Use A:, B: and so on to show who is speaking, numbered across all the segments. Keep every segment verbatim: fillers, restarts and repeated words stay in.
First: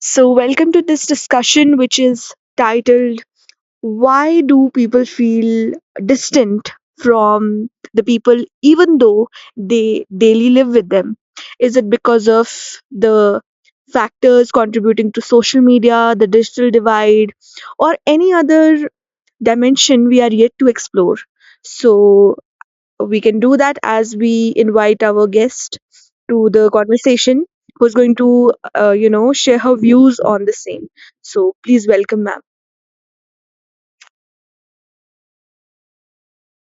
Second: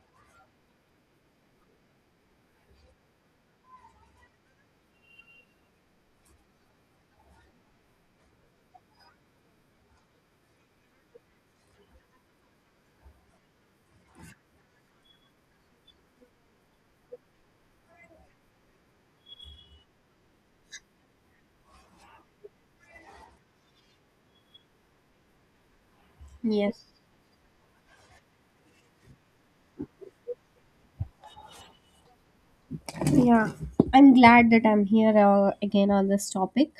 A: So, welcome to this discussion, which is titled Why Do People Feel Distant from the People Even Though They Daily Live with Them? Is it because of the factors contributing to social media, the digital divide, or any other dimension we are yet to explore? So, we can do that as we invite our guest to the
B: Yes.
A: conversation who's going to uh, you know share her views on the same, so please welcome ma'am.
B: Yeah. I'm glad that I'm here uh, again on this topic.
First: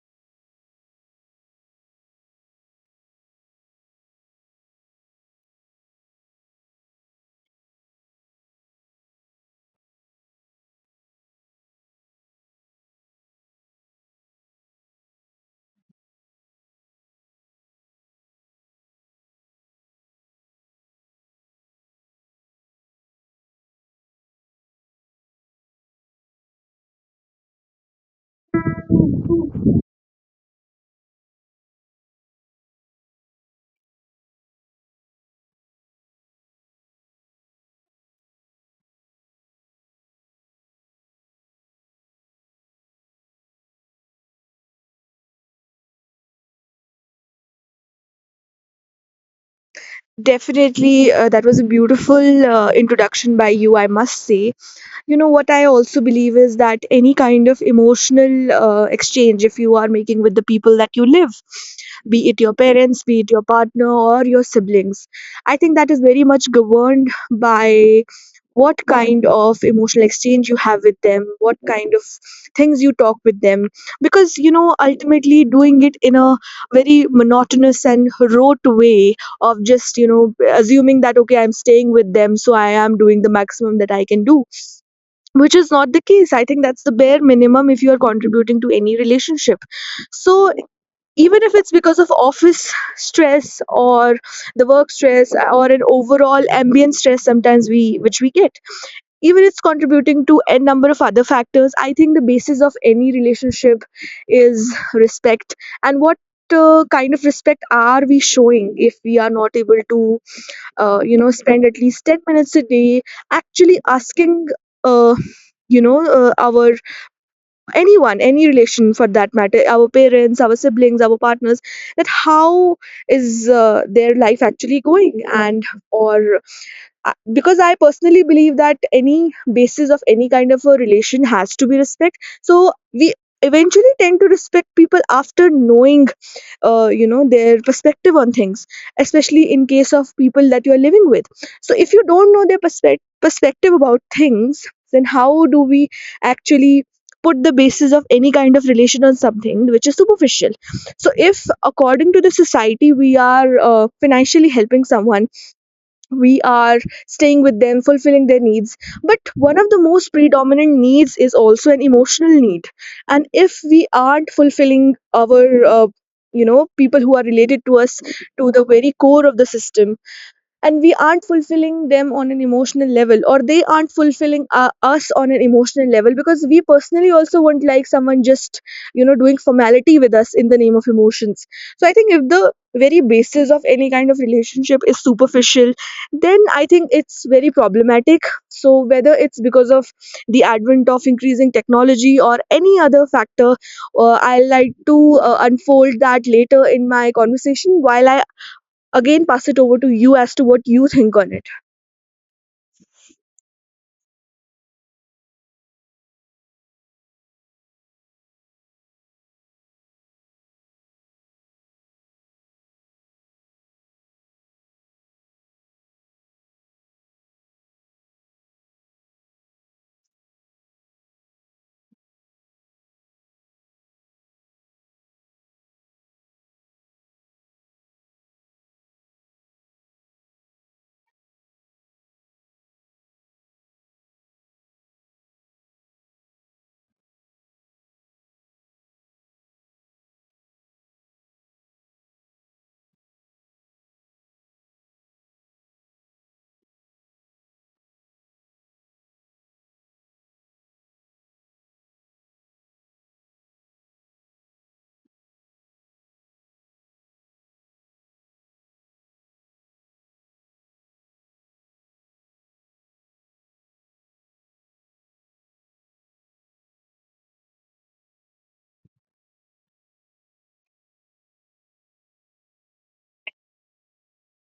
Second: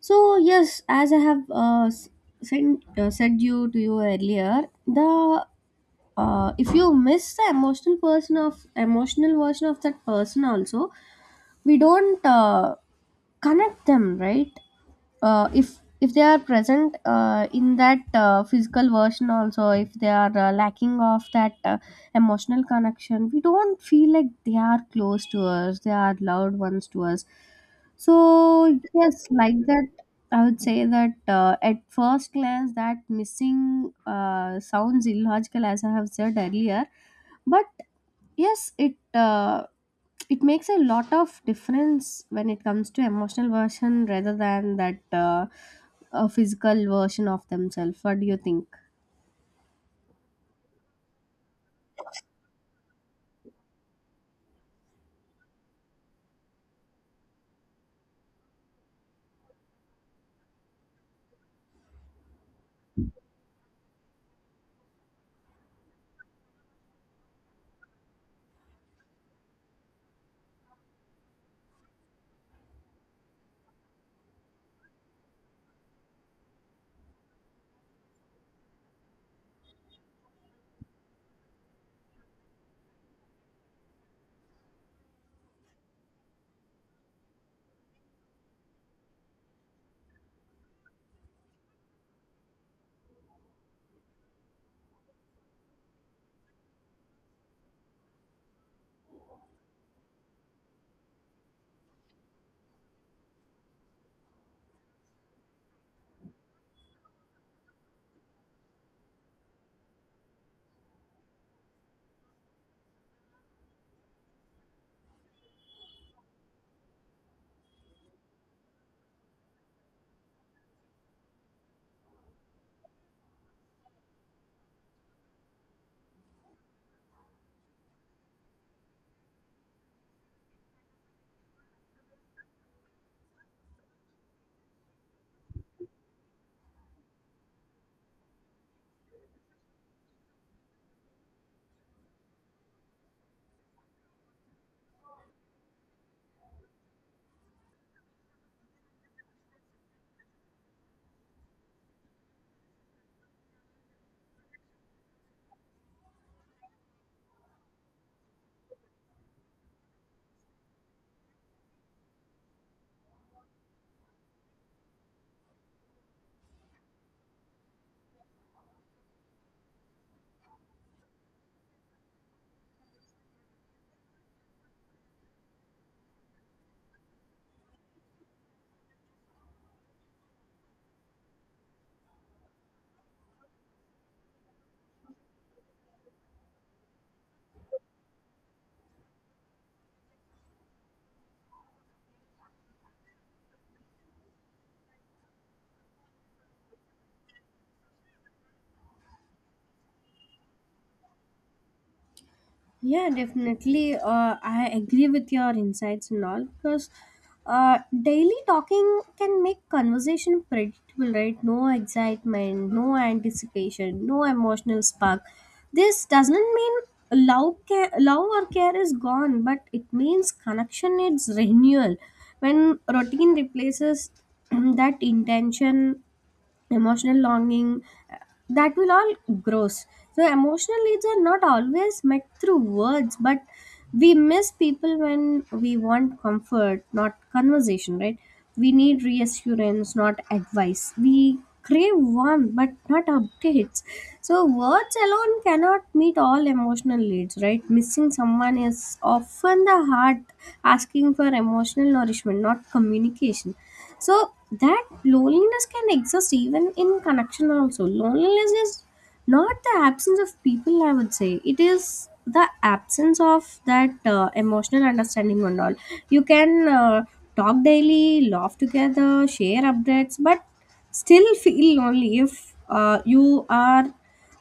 B: So, yes, as I have uh, s- sent, uh, said you to you earlier, the uh, if you miss the emotional person of emotional version of that person also, we don't uh, connect them, right? uh, if if they are present uh, in that uh, physical version also, if they are uh, lacking of that uh, emotional connection, we don't feel like they are close to us, they are loved ones to us. So yes, like that, I would say that uh, at first glance that missing uh, sounds illogical as I have said earlier, but yes, it uh, it makes a lot of difference when it comes to emotional version rather than that uh, a physical version of themselves. What do you think?
A: Definitely, uh, that was a beautiful uh, introduction by you, I must say. You know, what I also believe is that any kind of emotional uh, exchange, if you are making with the people that you live, be it your parents, be it your partner, or your siblings, I think that is very much governed by what kind of emotional exchange you have with them, what kind of things you talk with them. Because, you know, ultimately doing it in a very monotonous and rote way of just, you know, assuming that okay, I'm staying with them, so I am doing the maximum that I can do, which is not the case. I think that's the bare minimum if you are contributing to any relationship. So even if it's because of office stress or the work stress or an overall ambient stress sometimes we, which we get, even it's contributing to a number of other factors, I think the basis of any relationship is respect. And what uh, kind of respect are we showing if we are not able to uh, you know spend at least ten minutes a day actually asking uh, you know uh, our anyone, any relation for that matter, our parents, our siblings, our partners, that how is uh, their life actually going, and or I- because I personally believe that any basis of any kind of a relation has to be respect. So we eventually tend to respect people after knowing, uh, you know, their perspective on things, especially in case of people that you are living with. So if you don't know their perspective perspective about things, then how do we actually put the basis of any kind of relation on something which is superficial? So if, according to the society, we are uh, financially helping someone, we are staying with them, fulfilling their needs, but one of the most predominant needs is also an emotional need. And if we aren't fulfilling our uh, you know people who are related to us to the very core of the system, and we aren't fulfilling them on an emotional level, or they aren't fulfilling uh, us on an emotional level, because we personally also won't like someone just, you know, doing formality with us in the name of emotions. So I think if the very basis of any kind of relationship is superficial, then I think it's very problematic. So whether it's because of the advent of increasing technology or any other factor, uh, I'll like to uh, unfold that later in my conversation while I again pass it over to you as to what you think on it.
B: Yeah, definitely. Uh, I agree with your insights and all, because uh, daily talking can make conversation predictable, right? No excitement, no anticipation, no emotional spark. This doesn't mean love, care, love or care is gone, but it means connection needs renewal. When routine replaces that intention, emotional longing, uh, that will all grows. So emotional needs are not always met through words, but we miss people when we want comfort not conversation, right? We need reassurance not advice, we crave warmth but not updates. So words alone cannot meet all emotional needs, right? Missing someone is often the heart asking for emotional nourishment, not communication. So that loneliness can exist even in connection also. Loneliness is not the absence of people, I would say. It is the absence of that uh, emotional understanding and all. You can uh, talk daily, laugh together, share updates, but still feel lonely if uh, you are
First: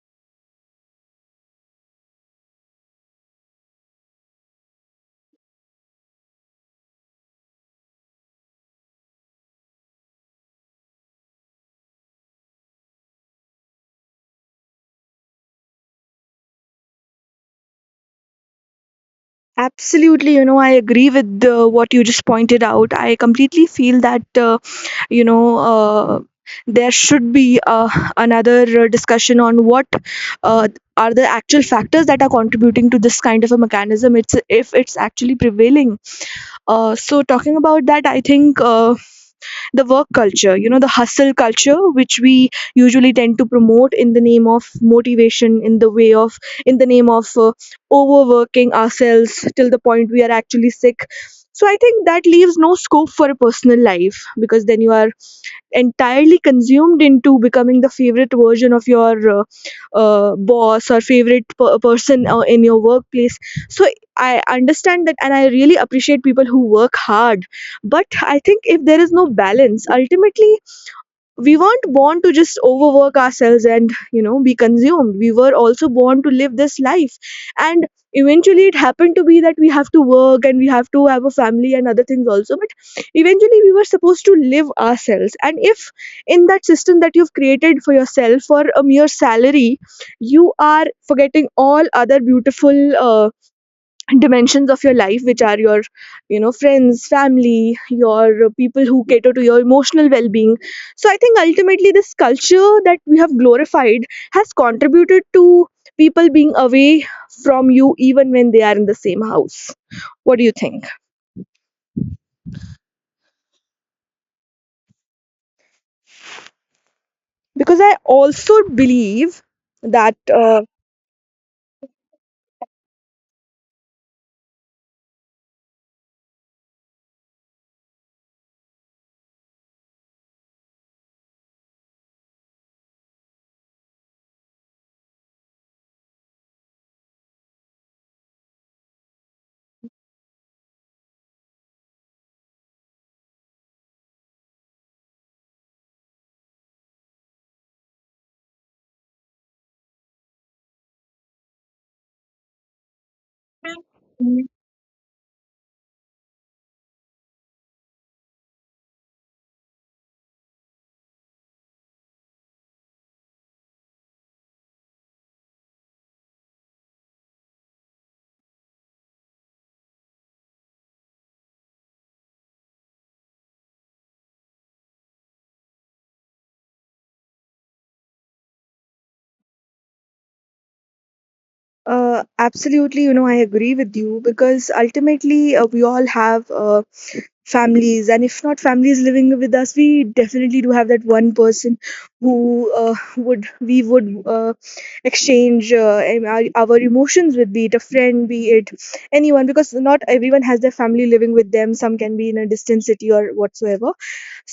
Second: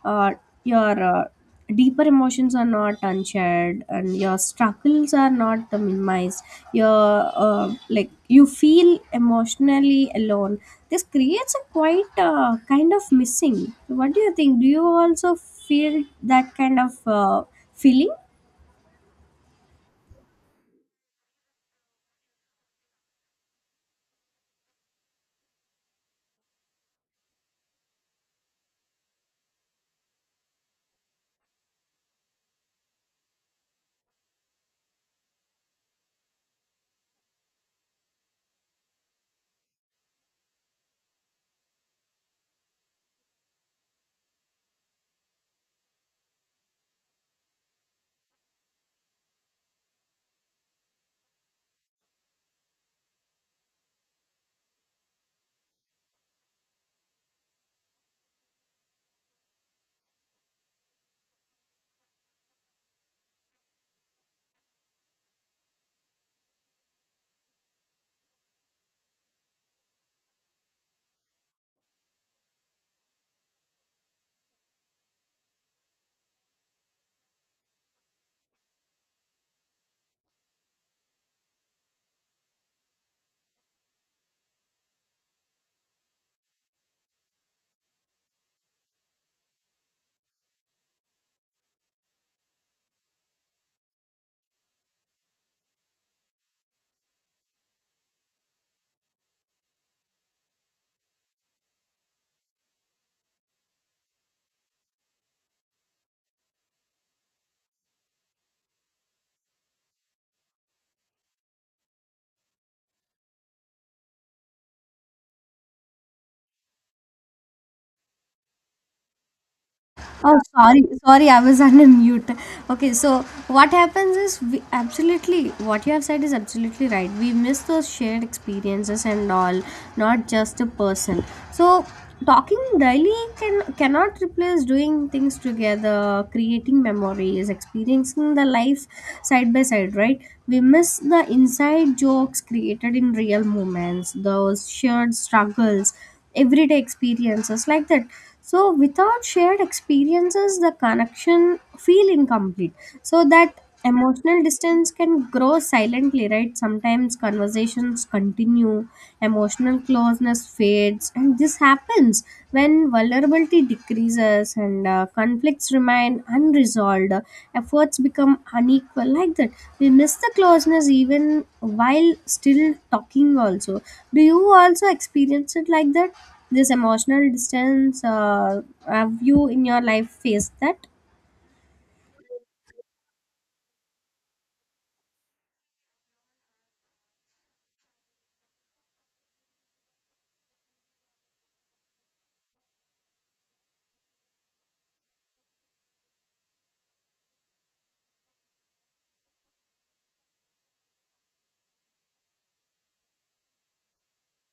B: uh, your uh, deeper emotions are not unshared and your struggles are not minimized, your uh, like, you feel emotionally alone. This creates a quite uh, kind of missing. What do you think? Do you also feel that kind of uh, feeling?
A: Absolutely, you know, I agree with uh, what you just pointed out. I completely feel that, uh, you know, uh, there should be uh, another uh, discussion on what uh, are the actual factors that are contributing to this kind of a mechanism. It's if it's actually prevailing. Uh, so talking about that, I think. Uh, the work culture, you know, the hustle culture which we usually tend to promote in the name of motivation, in the way of, in the name of uh, overworking ourselves till the point we are actually sick. So I think that leaves no scope for a personal life, because then you are entirely consumed into becoming the favorite version of your uh, uh, boss or favorite per- person uh, in your workplace. So I understand that, and I really appreciate people who work hard, but I think if there is no balance, ultimately, we weren't born to just overwork ourselves and, you know, be consumed. We were also born to live this life. And eventually it happened to be that we have to work and we have to have a family and other things also, but eventually we were supposed to live ourselves. And if in that system that you've created for yourself for a mere salary, you are forgetting all other beautiful uh, dimensions of your life, which are your, you know, friends, family, your uh, people who cater to your emotional well-being. So I think ultimately this culture that we have glorified has contributed to people being away from you even when they are in the same house. What do you think? Because I also believe that
B: Oh,
A: uh,
B: sorry, sorry, I was on a mute. Okay, so what happens is, we absolutely, what you have said is absolutely right. We miss those shared experiences and all, not just a person. So talking daily can cannot replace doing things together, creating memories, experiencing the life side by side, right? We miss the inside jokes created in real moments, those shared struggles, everyday experiences, like that. So without shared experiences the connection feel incomplete, so that emotional distance can grow silently, right? Sometimes conversations continue, emotional closeness fades, and this happens when vulnerability decreases and uh, conflicts remain unresolved, efforts become unequal, like that. We miss the closeness even while still talking also. Do you also experience it like that? This emotional distance? Uh, have you in your life faced that?
A: uh, absolutely, you know, I agree with you because ultimately uh, we all have uh, families, and if not families living with us, we definitely do have that one person who uh, would we would uh, exchange uh, em- our, our emotions with, be it a friend, be it anyone, because not everyone has their family living with them. Some can be in a distant city or whatsoever.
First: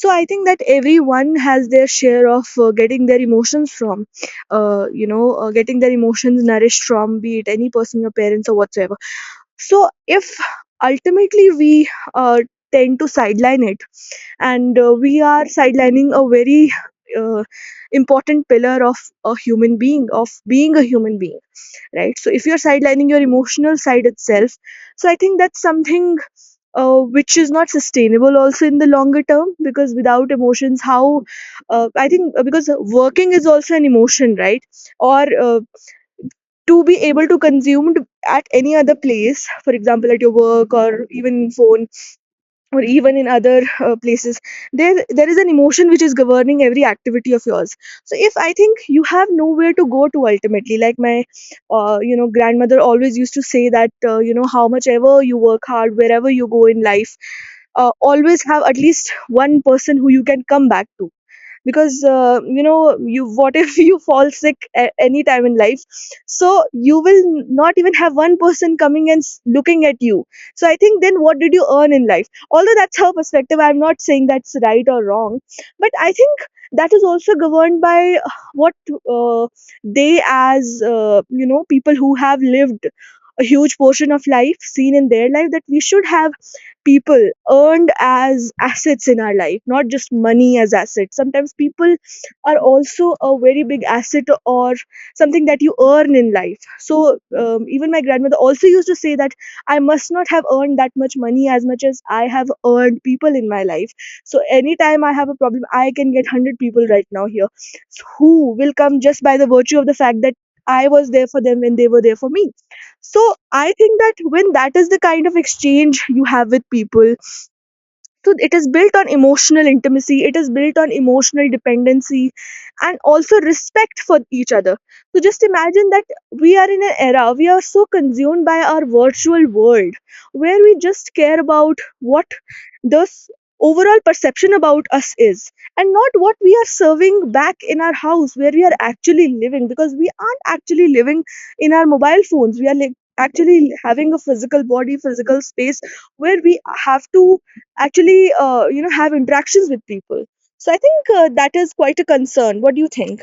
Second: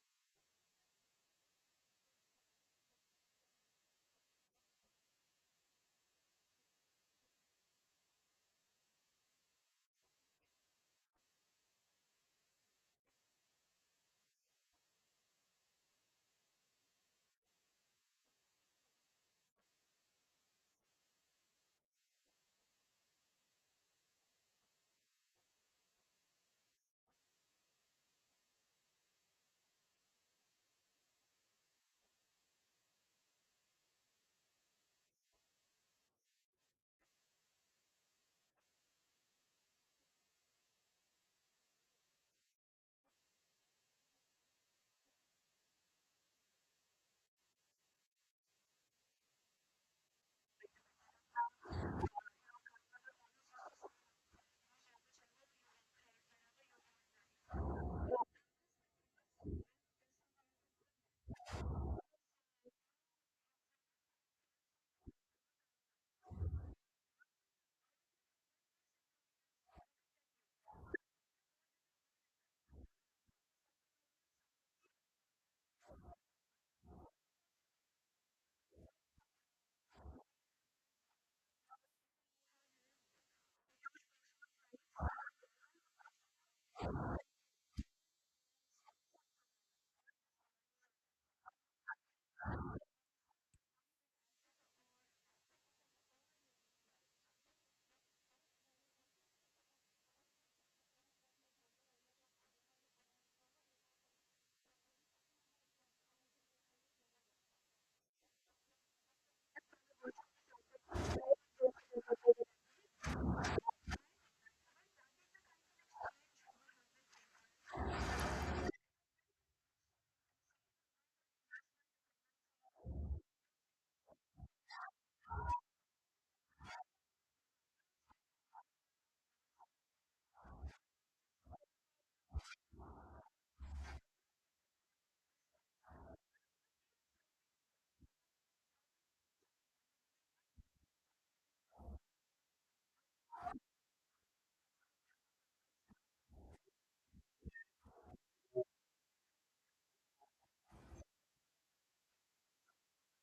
A: So I think that everyone has their share of uh, getting their emotions from uh, you know uh, getting their emotions nourished from, be it any person, your parents or whatsoever. So if ultimately we uh, tend to sideline it, and uh, we are sidelining a very uh, important pillar of a human being, of being a human being, right? So if you're sidelining your emotional side itself, so I think that's something uh, which is not sustainable also in the longer term, because without emotions how, uh, I think uh, because working is also an emotion, right? Or uh, to be able to consume at any other place, for example at your work or even phone or even in other uh, places, there there is an emotion which is governing every activity of yours. So if, I think, you have nowhere to go to ultimately, like my uh, you know grandmother always used to say that uh, you know how much ever you work hard, wherever you go in life, uh, always have at least one person who you can come back to. Because uh, you know you what if you fall sick at any time in life, so you will not even have one person coming and s- looking at you. So I think then what did you earn in life? Although that's her perspective, I'm not saying that's right or wrong, but I think that is also governed by uh, what uh, they, as uh, you know people who have lived a huge portion of life, seen in their life, that we should have people earned as assets in our life, not just money as assets. Sometimes people are also a very big asset or something that you earn in life. So um, even my grandmother also used to say that I must not have earned that much money as much as I have earned people in my life. So anytime I have a problem, I can get one hundred people right now here who will come just by the virtue of the fact that I was there for them when they were there for me. So I think that when that is the kind of exchange you have with people, so it is built on emotional intimacy, it is built on emotional dependency, and also respect for each other. So just imagine that we are in an era, we are so consumed by our virtual world, where we just care about what this overall perception about us is, and not what we are serving back in our house where we are actually living. Because we aren't actually living in our mobile phones, we are like actually having a physical body, physical space, where we have to actually, uh, you know have interactions with people. So I think uh, that is quite a concern. What do you think?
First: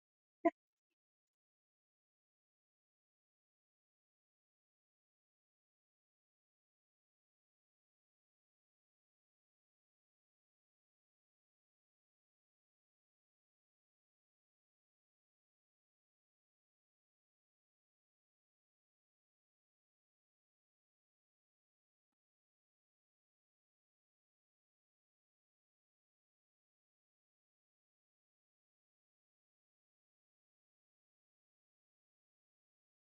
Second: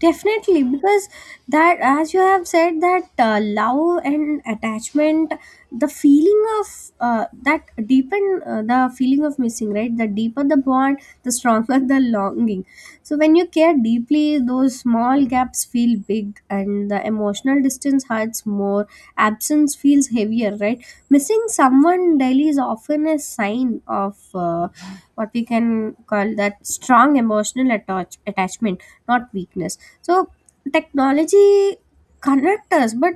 B: Definitely, because that, as you have said, that uh, love and attachment, the feeling of uh, that deepen uh, the feeling of missing, right? The deeper the bond, the stronger the longing. So, when you care deeply, those small gaps feel big, and the emotional distance hurts more. Absence feels heavier, right? Missing someone daily is often a sign of. Uh, what we can call that strong emotional attach- attachment, not weakness. So technology connect us, but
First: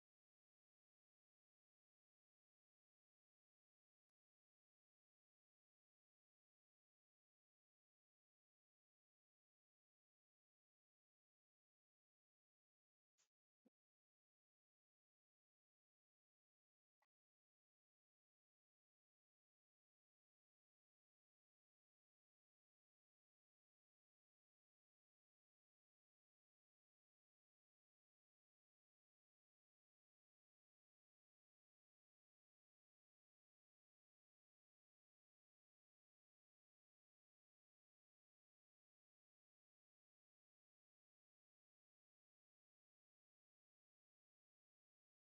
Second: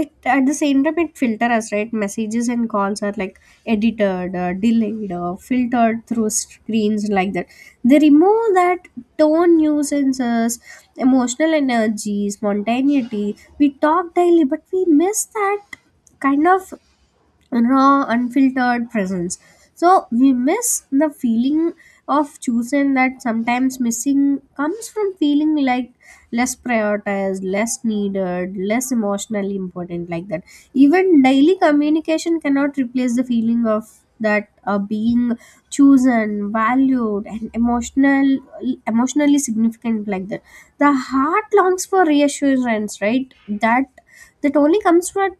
B: it, at the same time it filter us, right? Messages and calls are like edited or delayed or filtered through screens, like that. They remove that tone, nuisances, emotional energy, spontaneity. We talk daily but we miss that kind of raw, unfiltered presence. So we miss the feeling of choosing that. Sometimes missing comes from feeling like less prioritized, less needed, less emotionally important, like that. Even daily communication cannot replace the feeling of that uh, being chosen, valued, and emotional, emotionally significant, like that. The heart longs for reassurance, right? That that only comes from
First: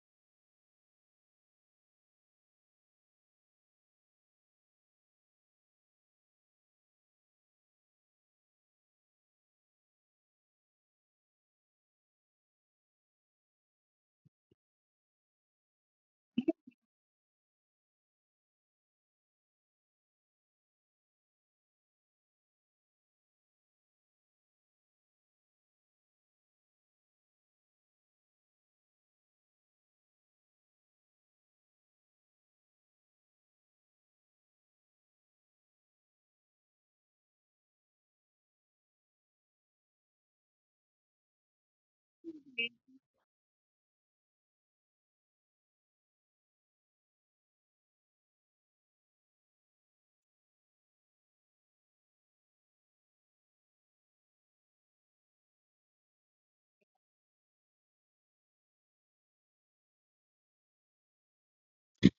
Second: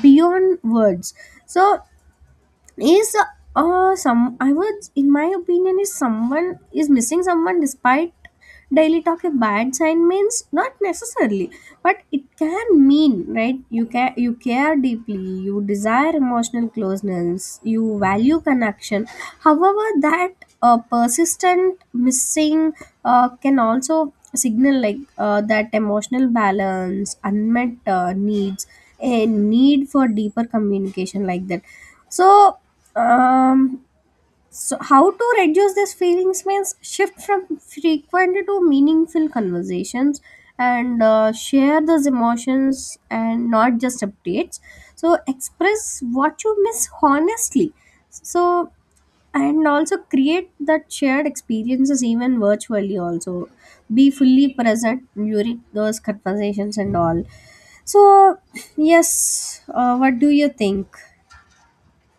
B: beyond words. So is, uh some I would in my opinion, is someone is missing someone despite daily talk a bad sign? Means, not necessarily, but it can mean, right? You can, you care deeply, you desire emotional closeness, you value connection. However, that uh, persistent missing uh, can also signal, like uh, that emotional balance, unmet uh, needs, a need for deeper communication, like that. So um so how to reduce these feelings? Means, shift from frequent to meaningful conversations, and uh, share those emotions and not just updates. So express what you miss honestly. So, and also create that shared experiences, even virtually also. Be fully present during those conversations and all. So yes, uh, what do you think?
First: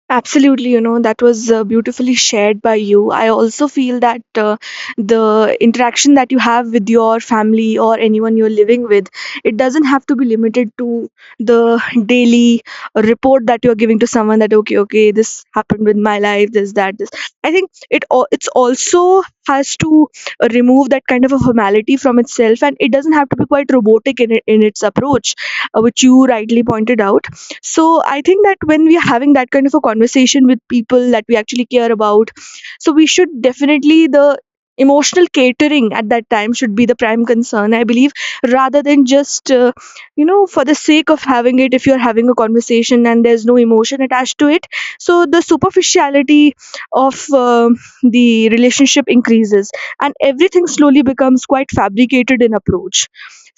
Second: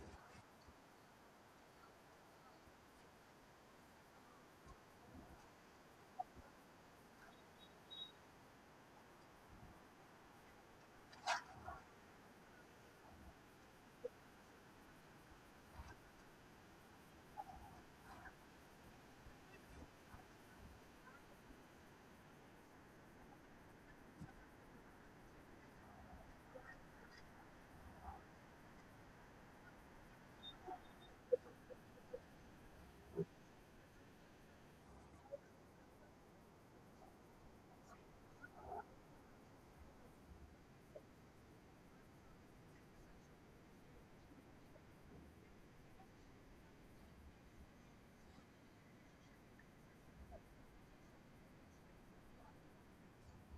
A: Absolutely, you know, that was uh, beautifully shared by you. I also feel that uh, the interaction that you have with your family or anyone you're living with, it doesn't have to be limited to the daily report that you're giving to someone, that okay, okay, this happened with my life, this, that, this. I think it al- it's also has to remove that kind of a formality from itself, and it doesn't have to be quite robotic in it, in its approach, uh, which you rightly pointed out. So I think that when we are having that kind of a conversation with people that we actually care about, so we should definitely, the emotional catering at that time should be the prime concern, I believe, rather than just, uh, you know for the sake of having it. If you're having a conversation and there's no emotion attached to it, so the superficiality of um the relationship increases, and everything slowly becomes quite fabricated in approach.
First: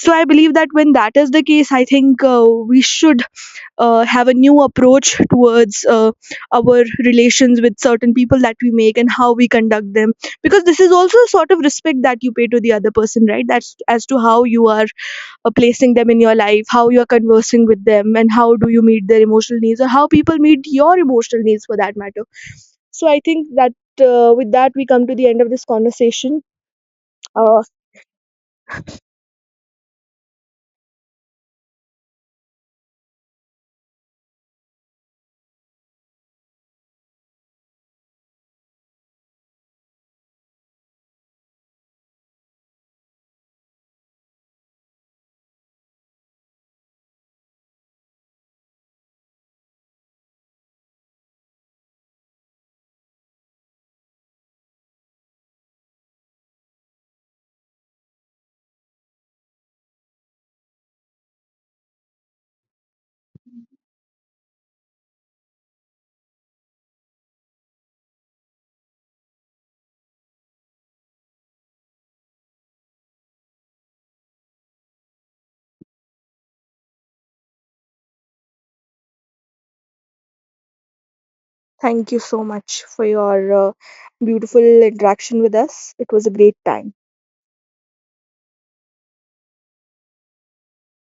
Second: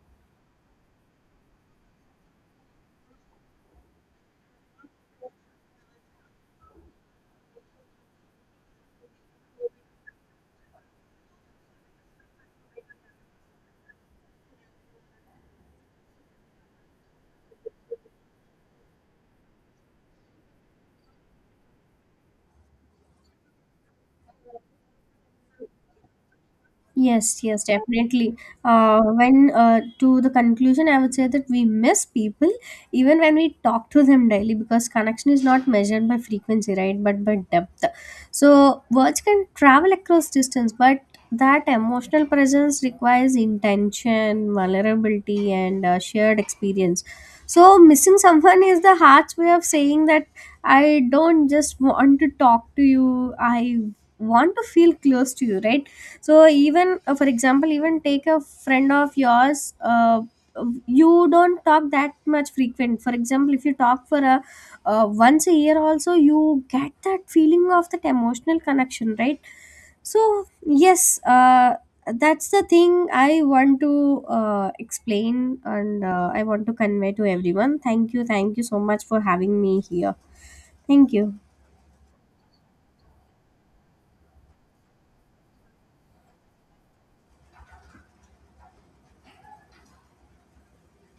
A: So I believe that when that is the case, I think uh, we should uh, have a new approach towards uh, our relations with certain people that we make and how we conduct them. Because this is also a sort of respect that you pay to the other person, right? That's as to how you are uh, placing them in your life, how you are conversing with them, and how do you meet their emotional needs, or how people meet your emotional needs for that matter. So I think that, uh, with that, we come to the end of this conversation.
B: Yes,
A: uh,
B: yes, definitely. Uh, when uh, To the conclusion, I would say that we miss people even when we talk to them daily because connection is not measured by frequency, right? But by depth. So words can travel across distance, but that emotional presence requires intention, vulnerability, and uh, shared experience. So missing someone is the heart's way of saying that I don't just want to talk to you. I want to feel close to you, right? So even uh, for example, even take a friend of yours. Uh, you don't talk that much frequent. For example, if you talk for a uh, once a year also, you get that feeling of that emotional connection, right? So, yes, uh, that's the thing I want to uh, explain, and uh, I want to convey to everyone. Thank you. Thank you so much for having me here. Thank you.
A: Thank you so much for your uh, beautiful interaction with us. It was a great time.